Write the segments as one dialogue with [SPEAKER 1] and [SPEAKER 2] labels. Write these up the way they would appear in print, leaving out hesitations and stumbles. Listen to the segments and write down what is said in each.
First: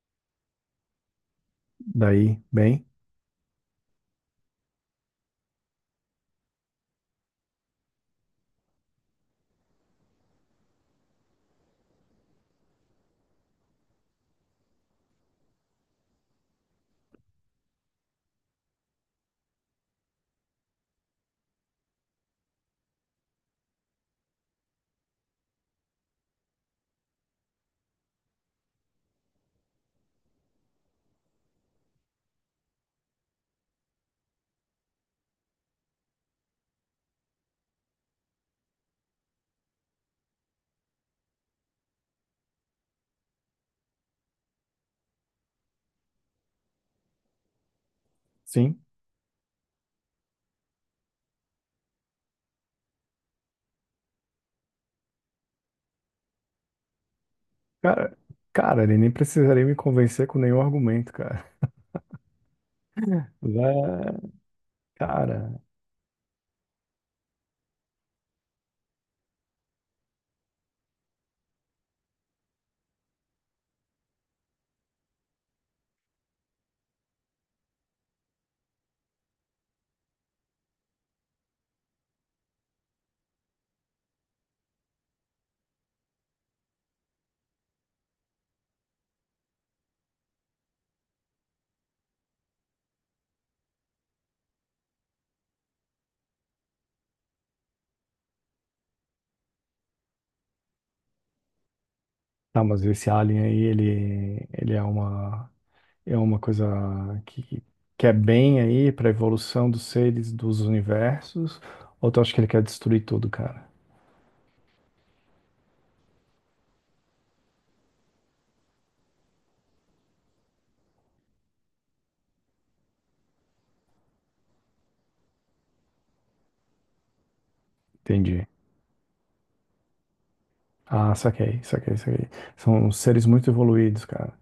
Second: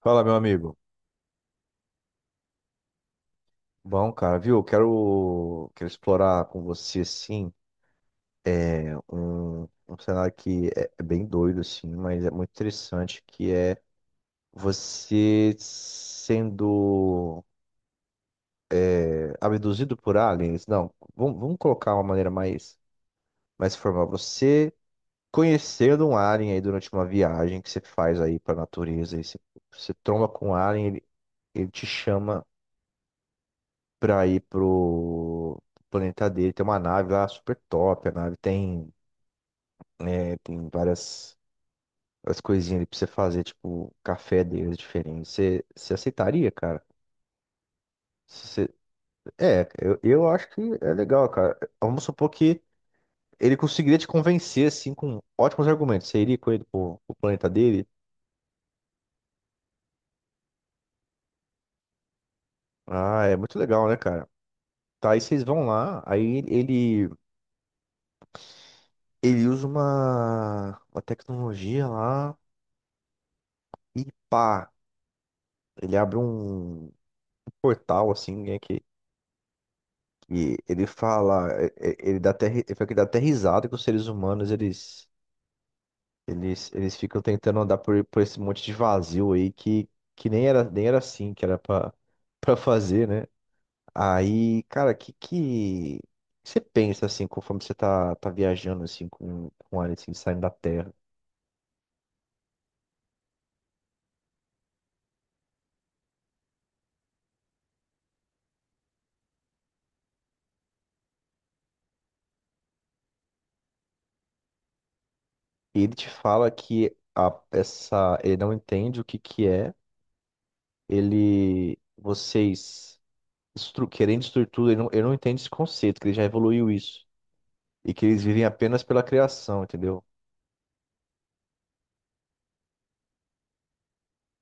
[SPEAKER 1] Fala, meu amigo.
[SPEAKER 2] Daí, bem,
[SPEAKER 1] Bom, cara, viu? Quero explorar com você, assim, um cenário que é bem doido, assim, mas é muito interessante, que é você sendo abduzido por aliens. Não, vamos colocar uma maneira mais formal. Você conhecendo um alien aí durante uma viagem que você faz aí pra natureza, e você tromba com um alien, ele te chama pra ir pro planeta dele. Tem uma nave lá super top. A nave tem, né, tem várias coisinhas ali pra você fazer, tipo, café deles diferente. Você aceitaria, cara? Se Você,
[SPEAKER 2] sim.
[SPEAKER 1] eu acho que é legal, cara. Vamos supor que ele conseguiria te convencer, assim, com ótimos argumentos. Você iria com ele pro planeta dele?
[SPEAKER 2] Cara, cara, ele nem precisaria me convencer com nenhum argumento, cara.
[SPEAKER 1] Ah, é muito legal, né, cara?
[SPEAKER 2] Vé,
[SPEAKER 1] Tá, aí vocês
[SPEAKER 2] cara,
[SPEAKER 1] vão lá, aí ele usa uma tecnologia lá e pá. Ele abre um portal, assim, né, que ele fala, ele dá até, ele fala que dá até risada que os seres humanos, eles, eles ficam tentando andar por esse monte de vazio aí que nem era, nem era assim que era pra, pra fazer, né? Aí, cara, que você pensa, assim, conforme você tá viajando, assim, com ele, assim, saindo da Terra?
[SPEAKER 2] tá, mas esse alien aí, ele é uma coisa que, que é bem aí pra evolução dos seres dos universos, ou tu acha que ele quer destruir tudo, cara?
[SPEAKER 1] E ele te fala que ele não entende o que que é, ele, vocês... querendo destruir tudo, eu não entendo esse conceito, que ele já evoluiu isso. E que eles vivem
[SPEAKER 2] Entendi.
[SPEAKER 1] apenas pela criação, entendeu?
[SPEAKER 2] Ah, saquei, saquei, saquei. São seres muito evoluídos, cara.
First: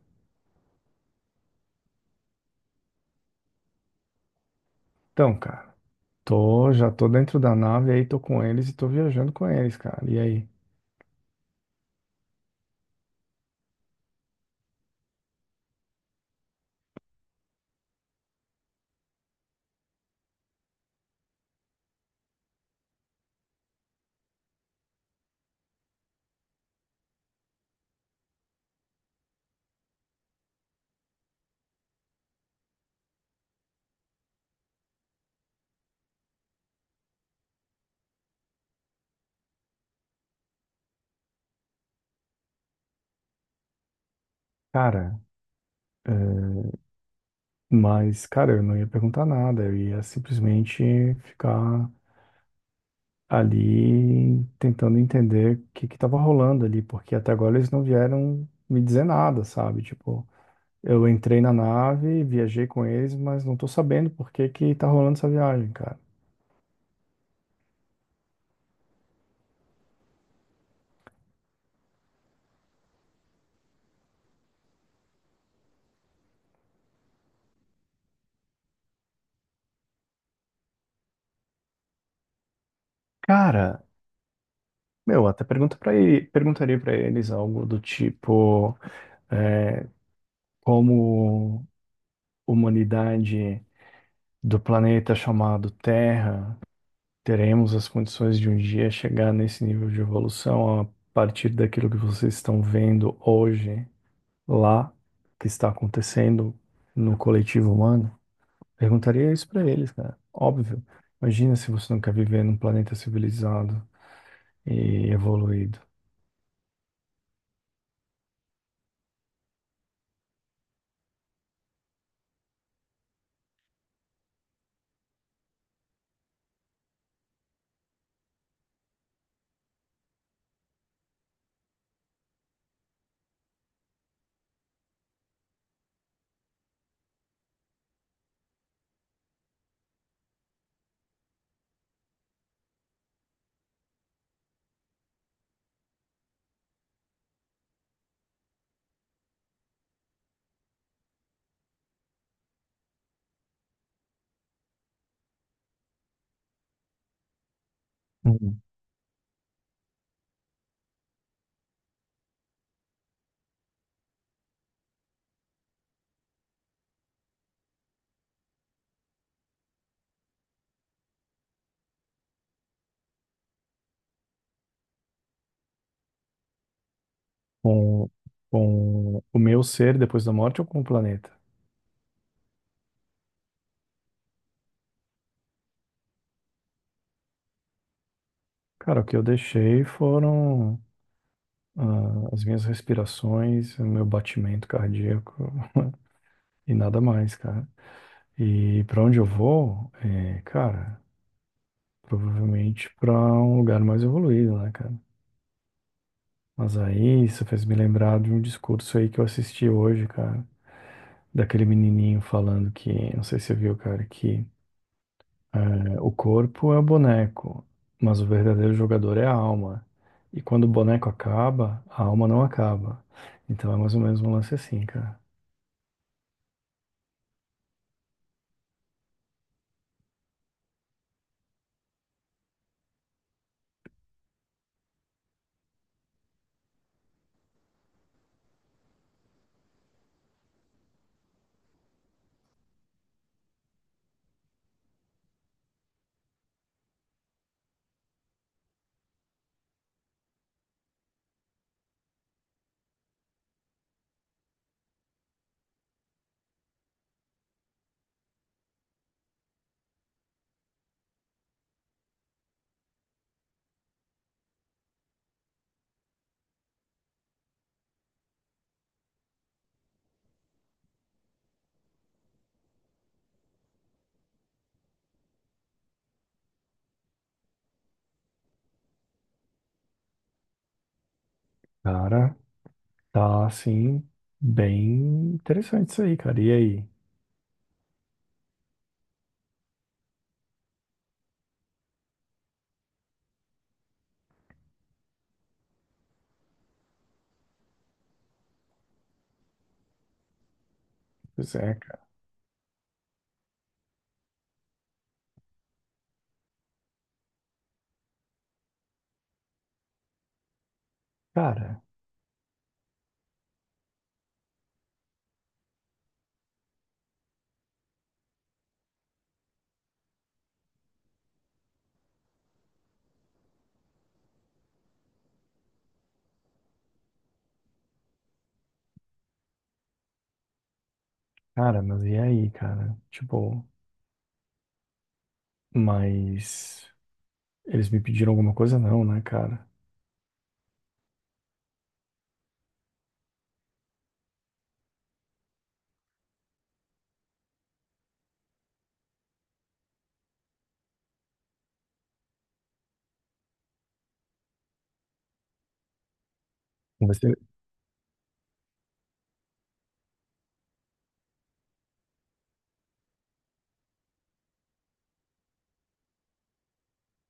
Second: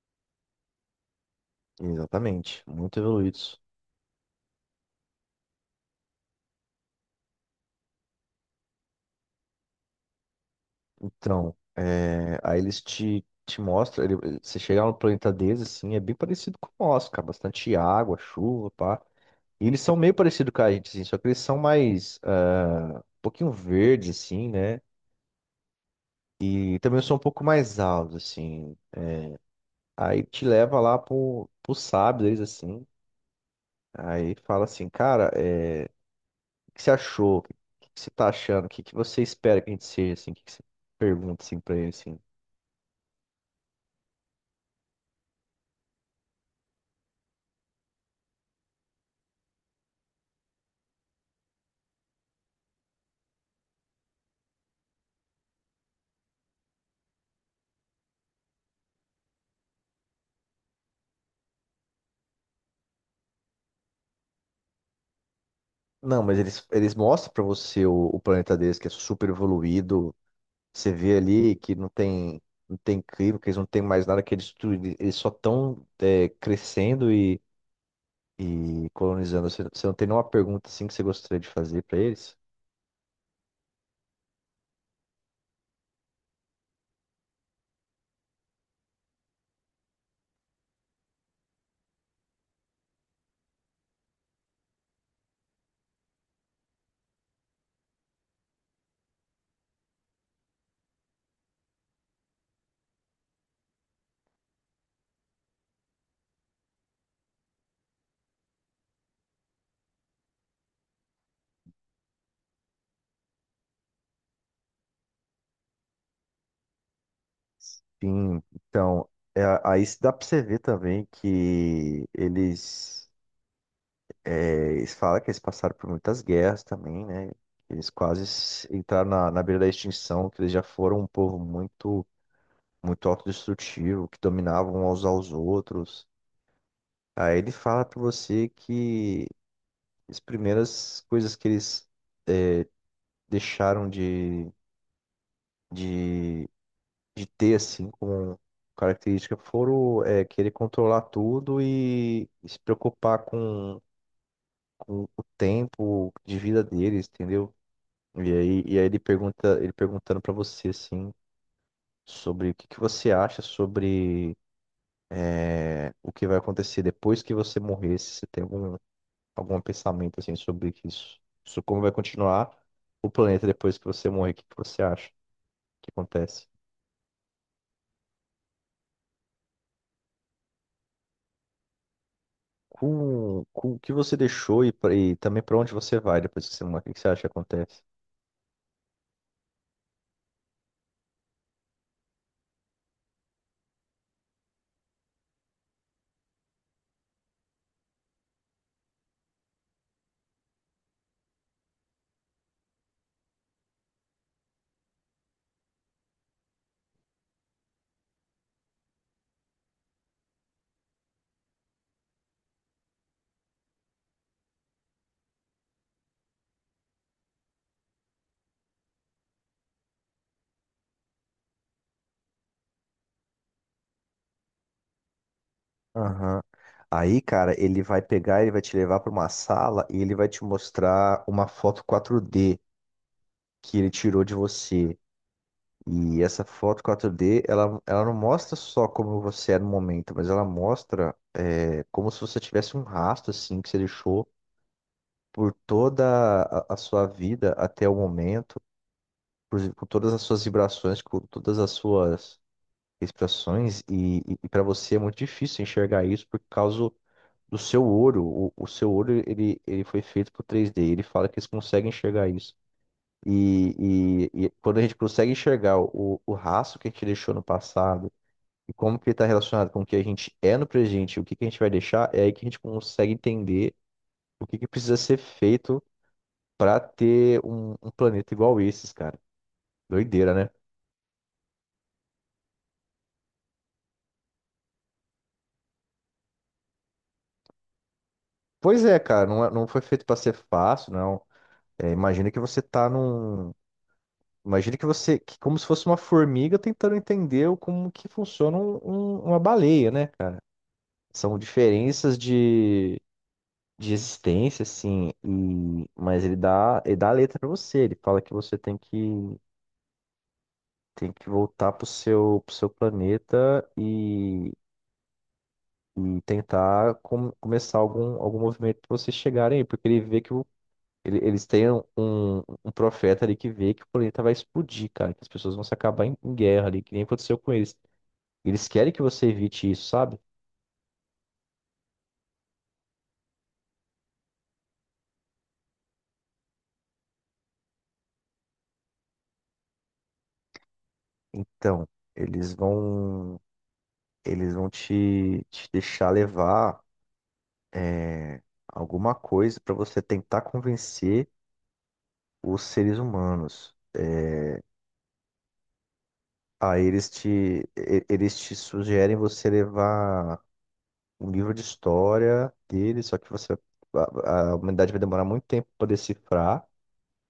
[SPEAKER 1] Exatamente, muito evoluídos.
[SPEAKER 2] Então, cara, tô, já tô dentro da nave aí, tô com eles e tô viajando com eles, cara. E aí?
[SPEAKER 1] Então, é, aí eles te mostram, você chegar no planeta deles, assim, é bem parecido com o nosso, cara, bastante água, chuva, pá. E eles são meio parecidos com a gente, assim, só que eles são mais, ah, um pouquinho verdes, assim, né? E também são um pouco mais altos, assim. Aí te leva lá pro sábio deles, assim. Aí fala assim, cara, é. Que você achou? O que que você tá achando? O que que você espera que a gente seja, assim? O que que você pergunta, assim, pra ele, assim?
[SPEAKER 2] Cara, eh, mas, cara, eu não ia perguntar nada, eu ia simplesmente ficar ali tentando entender o que que tava rolando ali, porque até agora eles não vieram me dizer nada, sabe? Tipo, eu entrei na nave, viajei com eles, mas não tô sabendo por que que tá rolando essa viagem, cara.
[SPEAKER 1] Não, mas eles mostram pra você o planeta deles, que é super evoluído. Você vê ali que não tem, não tem clima, que eles não têm mais nada que eles destruir. Eles só estão crescendo e colonizando. Você não tem nenhuma pergunta, assim, que você gostaria de fazer pra eles?
[SPEAKER 2] Cara, meu, até pergunta para perguntaria pra eles algo do tipo, é, como humanidade do planeta chamado Terra, teremos as condições de um dia chegar nesse nível de evolução a partir daquilo que vocês estão vendo hoje lá, que está acontecendo no coletivo humano? Perguntaria isso para eles, cara. Óbvio. Imagina se você não quer viver num planeta civilizado e evoluído.
[SPEAKER 1] Sim, então, é, aí dá pra você ver também que eles... É, eles falam que eles passaram por muitas guerras também, né? Eles quase entraram na beira da extinção, que eles já foram um povo muito autodestrutivo, que dominavam uns aos outros. Aí ele fala pra você que as primeiras coisas que eles deixaram de, de ter, assim, como característica, foram é, querer controlar tudo e se preocupar com o tempo de vida deles, entendeu?
[SPEAKER 2] Uhum.
[SPEAKER 1] E aí ele pergunta, ele perguntando pra você assim sobre o que que você acha sobre é, o que vai acontecer depois que você morrer, se você tem algum algum pensamento assim sobre isso, sobre como vai continuar o planeta depois que você morrer, o que que você acha que acontece?
[SPEAKER 2] Com, com o meu ser depois da morte ou com o planeta?
[SPEAKER 1] Com o que você deixou e também pra onde você vai depois que você morrer, o que que você acha que acontece?
[SPEAKER 2] Cara, o que eu deixei foram ah, as minhas respirações, o meu batimento cardíaco e nada mais, cara. E para onde eu vou, é, cara, provavelmente para um lugar mais evoluído, né, cara? Mas aí isso fez me lembrar de um discurso aí que eu assisti hoje, cara, daquele menininho falando que, não sei se você viu, cara, que é, o corpo é o boneco, mas o verdadeiro jogador é a alma. E quando o boneco acaba, a alma não acaba. Então é mais ou menos um lance assim, cara.
[SPEAKER 1] Aham. Aí, cara, ele vai te levar pra uma sala e ele vai te mostrar uma foto 4D que ele tirou de você. E essa foto 4D, ela não mostra só como você é no momento, mas ela mostra é, como se você tivesse um rastro, assim, que você deixou por toda a sua vida até o momento, por todas as suas vibrações, com todas as suas expressões, e, para você é muito difícil enxergar isso por causa do seu olho. O seu olho, ele foi feito pro 3D, ele fala que eles conseguem enxergar isso. E, e quando a gente consegue enxergar o rastro que a gente deixou no passado, e como que ele está relacionado com o que a gente é no presente e o que que a gente vai deixar, é aí que a gente consegue entender o que que precisa ser feito para ter um planeta igual esses, cara. Doideira, né?
[SPEAKER 2] Cara, tá assim, bem interessante isso aí, cara. E aí?
[SPEAKER 1] Pois é, cara, não, não foi feito para ser fácil, não. É, imagina que você tá num. Imagina que você. Que como se fosse uma formiga tentando entender como que funciona uma baleia, né? São
[SPEAKER 2] Pois é, cara.
[SPEAKER 1] diferenças de. De existência, assim, e... mas ele dá a letra para você. Ele fala que você tem que tem que voltar
[SPEAKER 2] Cara,
[SPEAKER 1] pro seu planeta e tentar começar algum movimento para vocês chegarem aí, porque ele vê que eles têm um profeta ali que vê que o planeta vai explodir, cara, que as pessoas vão se acabar em guerra ali, que nem aconteceu com eles. Eles querem que você evite isso, sabe?
[SPEAKER 2] Cara, mas e aí, cara? Tipo, mas eles me pediram alguma coisa? Não, né, cara?
[SPEAKER 1] Então, eles vão, eles vão te deixar levar é, alguma coisa para você tentar convencer os seres humanos. Aí
[SPEAKER 2] Você...
[SPEAKER 1] eles te sugerem você levar um livro de história dele, só que você, a humanidade vai demorar muito tempo para decifrar.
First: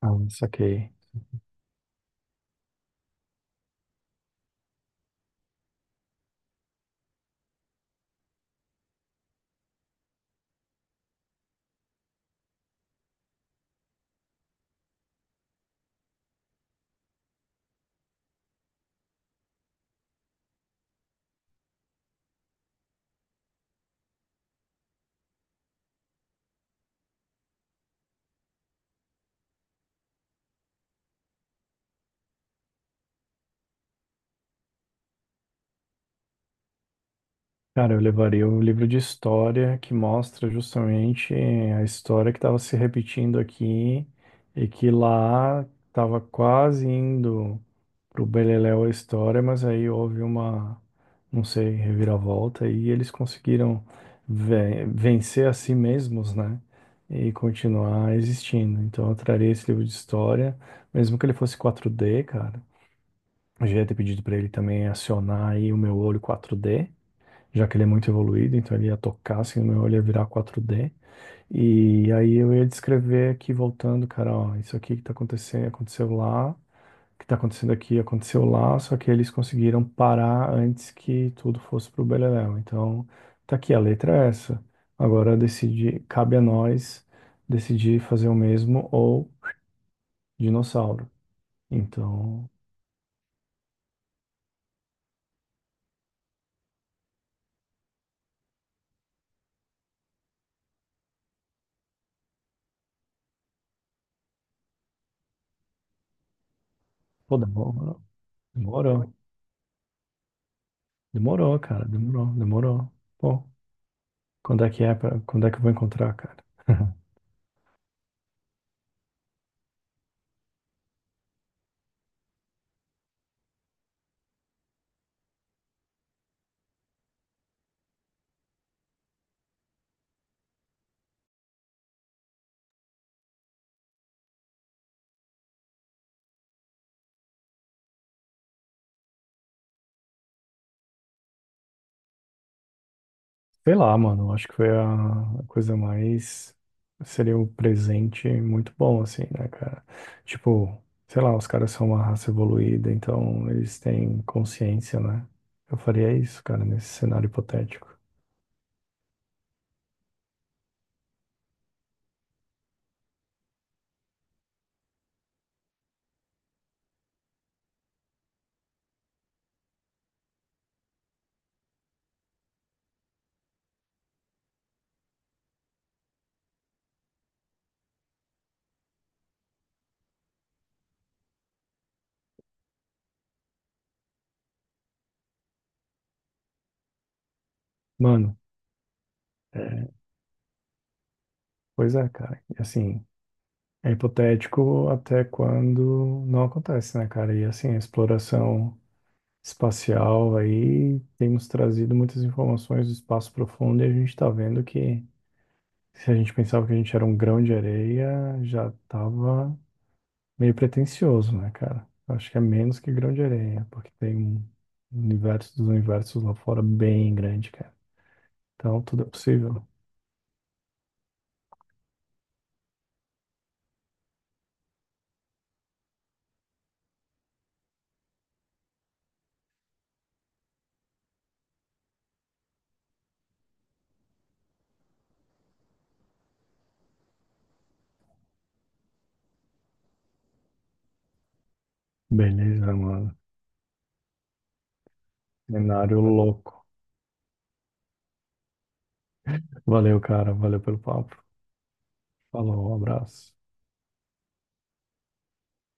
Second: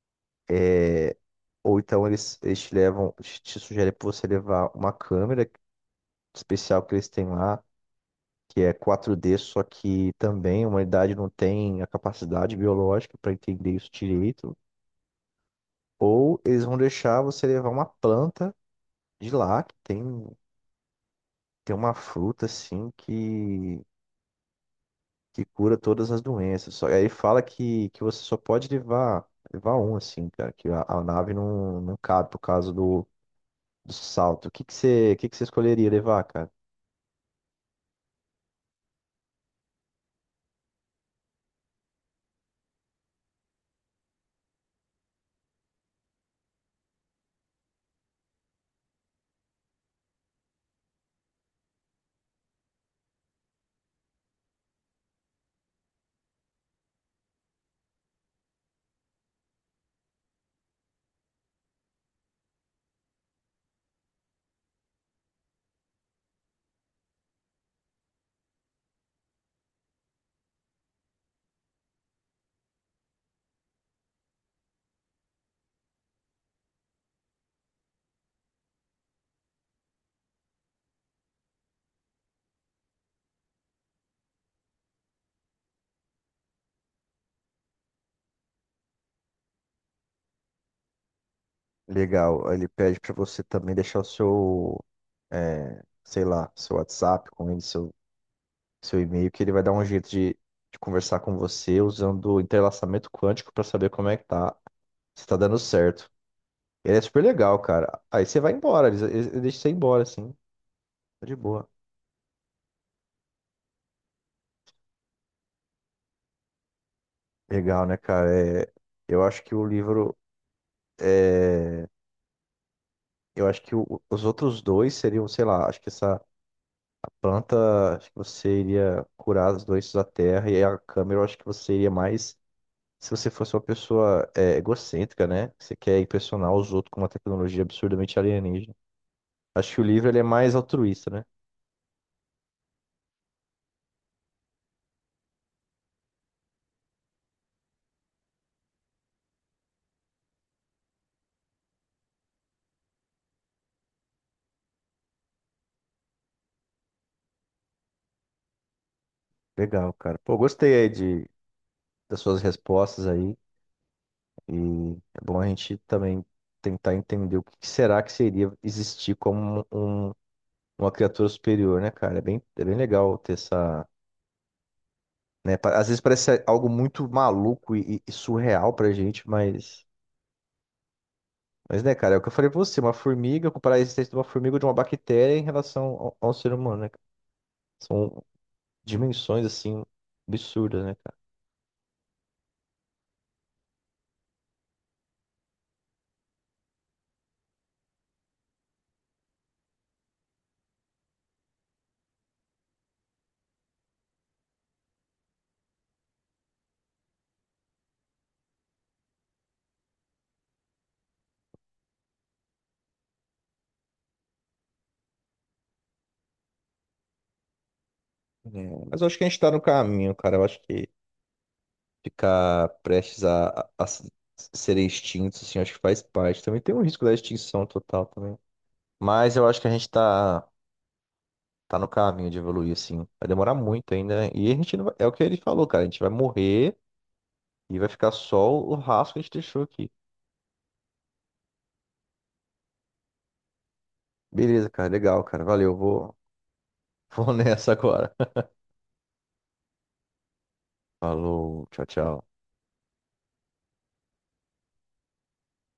[SPEAKER 2] Ah, saquei.
[SPEAKER 1] É, ou então eles te levam, te sugerem para você levar uma câmera especial que eles têm lá, que é quatro d só que também a humanidade não tem a capacidade biológica para entender isso direito. Ou eles vão deixar você levar uma planta de lá, que tem, tem uma fruta assim que cura todas as doenças. Só, aí fala que você só pode levar um, assim, cara, que a nave não cabe por causa do, do salto. O que que que você escolheria levar, cara?
[SPEAKER 2] Cara, eu levaria o livro de história que mostra justamente a história que estava se repetindo aqui e que lá estava quase indo pro Beleléu a história, mas aí houve uma, não sei, reviravolta e eles conseguiram vencer a si mesmos, né? E continuar existindo. Então eu traria esse livro de história, mesmo que ele fosse 4D, cara. Eu já ia ter pedido para ele também acionar aí o meu olho 4D, já que ele é muito evoluído, então ele ia tocar assim, o meu olho ia virar 4D. E aí eu ia descrever aqui voltando, cara, ó, isso aqui que tá acontecendo, aconteceu lá, que está acontecendo aqui aconteceu lá, só que eles conseguiram parar antes que tudo fosse para o beleléu. Então, tá aqui, a letra é essa. Agora decidi, cabe a nós decidir fazer o mesmo ou dinossauro.
[SPEAKER 1] Legal.
[SPEAKER 2] Então,
[SPEAKER 1] Aí Ele pede pra você também deixar o seu, é, sei lá, seu WhatsApp com ele, seu, seu e-mail, que ele vai dar um jeito de conversar com você usando o entrelaçamento quântico pra saber como é que tá, se tá dando certo. Ele é super
[SPEAKER 2] pô,
[SPEAKER 1] legal, cara.
[SPEAKER 2] demorou.
[SPEAKER 1] Aí você vai embora,
[SPEAKER 2] Demorou,
[SPEAKER 1] ele deixa você ir embora, assim. Tá de
[SPEAKER 2] demorou,
[SPEAKER 1] boa.
[SPEAKER 2] cara, demorou, demorou. Pô, quando é que é pra, quando é que eu vou encontrar, cara?
[SPEAKER 1] Legal, né, cara? É, eu acho que o livro. É, eu acho que os outros dois seriam, sei lá, acho que essa planta, acho que você iria curar as doenças da terra, e a câmera, eu acho que você iria mais. Se você fosse uma pessoa é, egocêntrica, né? Você quer impressionar os outros com uma tecnologia absurdamente alienígena. Acho que o livro ele é mais altruísta, né?
[SPEAKER 2] Sei lá, mano, acho que foi a coisa mais. Seria um presente muito bom, assim, né, cara? Tipo, sei lá, os caras são uma raça evoluída, então eles têm consciência, né? Eu faria isso, cara, nesse cenário hipotético.
[SPEAKER 1] Legal, cara. Pô, gostei aí de, das suas respostas aí. E é bom a gente também tentar entender o que que será que seria existir como um uma criatura superior, né, cara? É bem legal ter essa. Né? Às vezes parece algo muito maluco e, e surreal pra gente, mas. Mas, né, cara, é o que eu falei pra você, uma formiga, comparar a existência de uma formiga ou de uma bactéria em relação ao ser humano, né? cara? São
[SPEAKER 2] Mano,
[SPEAKER 1] dimensões, assim,
[SPEAKER 2] é,
[SPEAKER 1] absurdas, né, cara?
[SPEAKER 2] pois é, cara. E assim, é hipotético até quando não acontece, né, cara? E assim, a exploração espacial aí, temos trazido muitas informações do espaço profundo e a gente tá vendo que. Se a gente pensava que a gente era um grão de areia, já tava meio pretensioso, né, cara? Eu acho que é menos que grão de areia, porque tem um universo dos universos lá fora bem grande, cara.
[SPEAKER 1] É,
[SPEAKER 2] Então
[SPEAKER 1] mas
[SPEAKER 2] tudo
[SPEAKER 1] eu
[SPEAKER 2] é
[SPEAKER 1] acho que a gente tá no
[SPEAKER 2] possível.
[SPEAKER 1] caminho, cara. Eu acho que ficar prestes serem extintos, assim, eu acho que faz parte. Também tem um risco da extinção total também. Mas eu acho que a gente tá. tá no caminho de evoluir, assim. Vai demorar muito ainda, né? E a gente não vai... É o que ele falou, cara. A gente vai morrer e vai ficar só o rastro que a gente deixou aqui.
[SPEAKER 2] Beleza, mano.
[SPEAKER 1] Beleza, cara. Legal, cara. Valeu.
[SPEAKER 2] Cenário
[SPEAKER 1] Vou,
[SPEAKER 2] louco.
[SPEAKER 1] vou nessa agora.
[SPEAKER 2] Valeu, cara. Valeu pelo papo.
[SPEAKER 1] Falou. Tchau, tchau.
[SPEAKER 2] Falou, um abraço.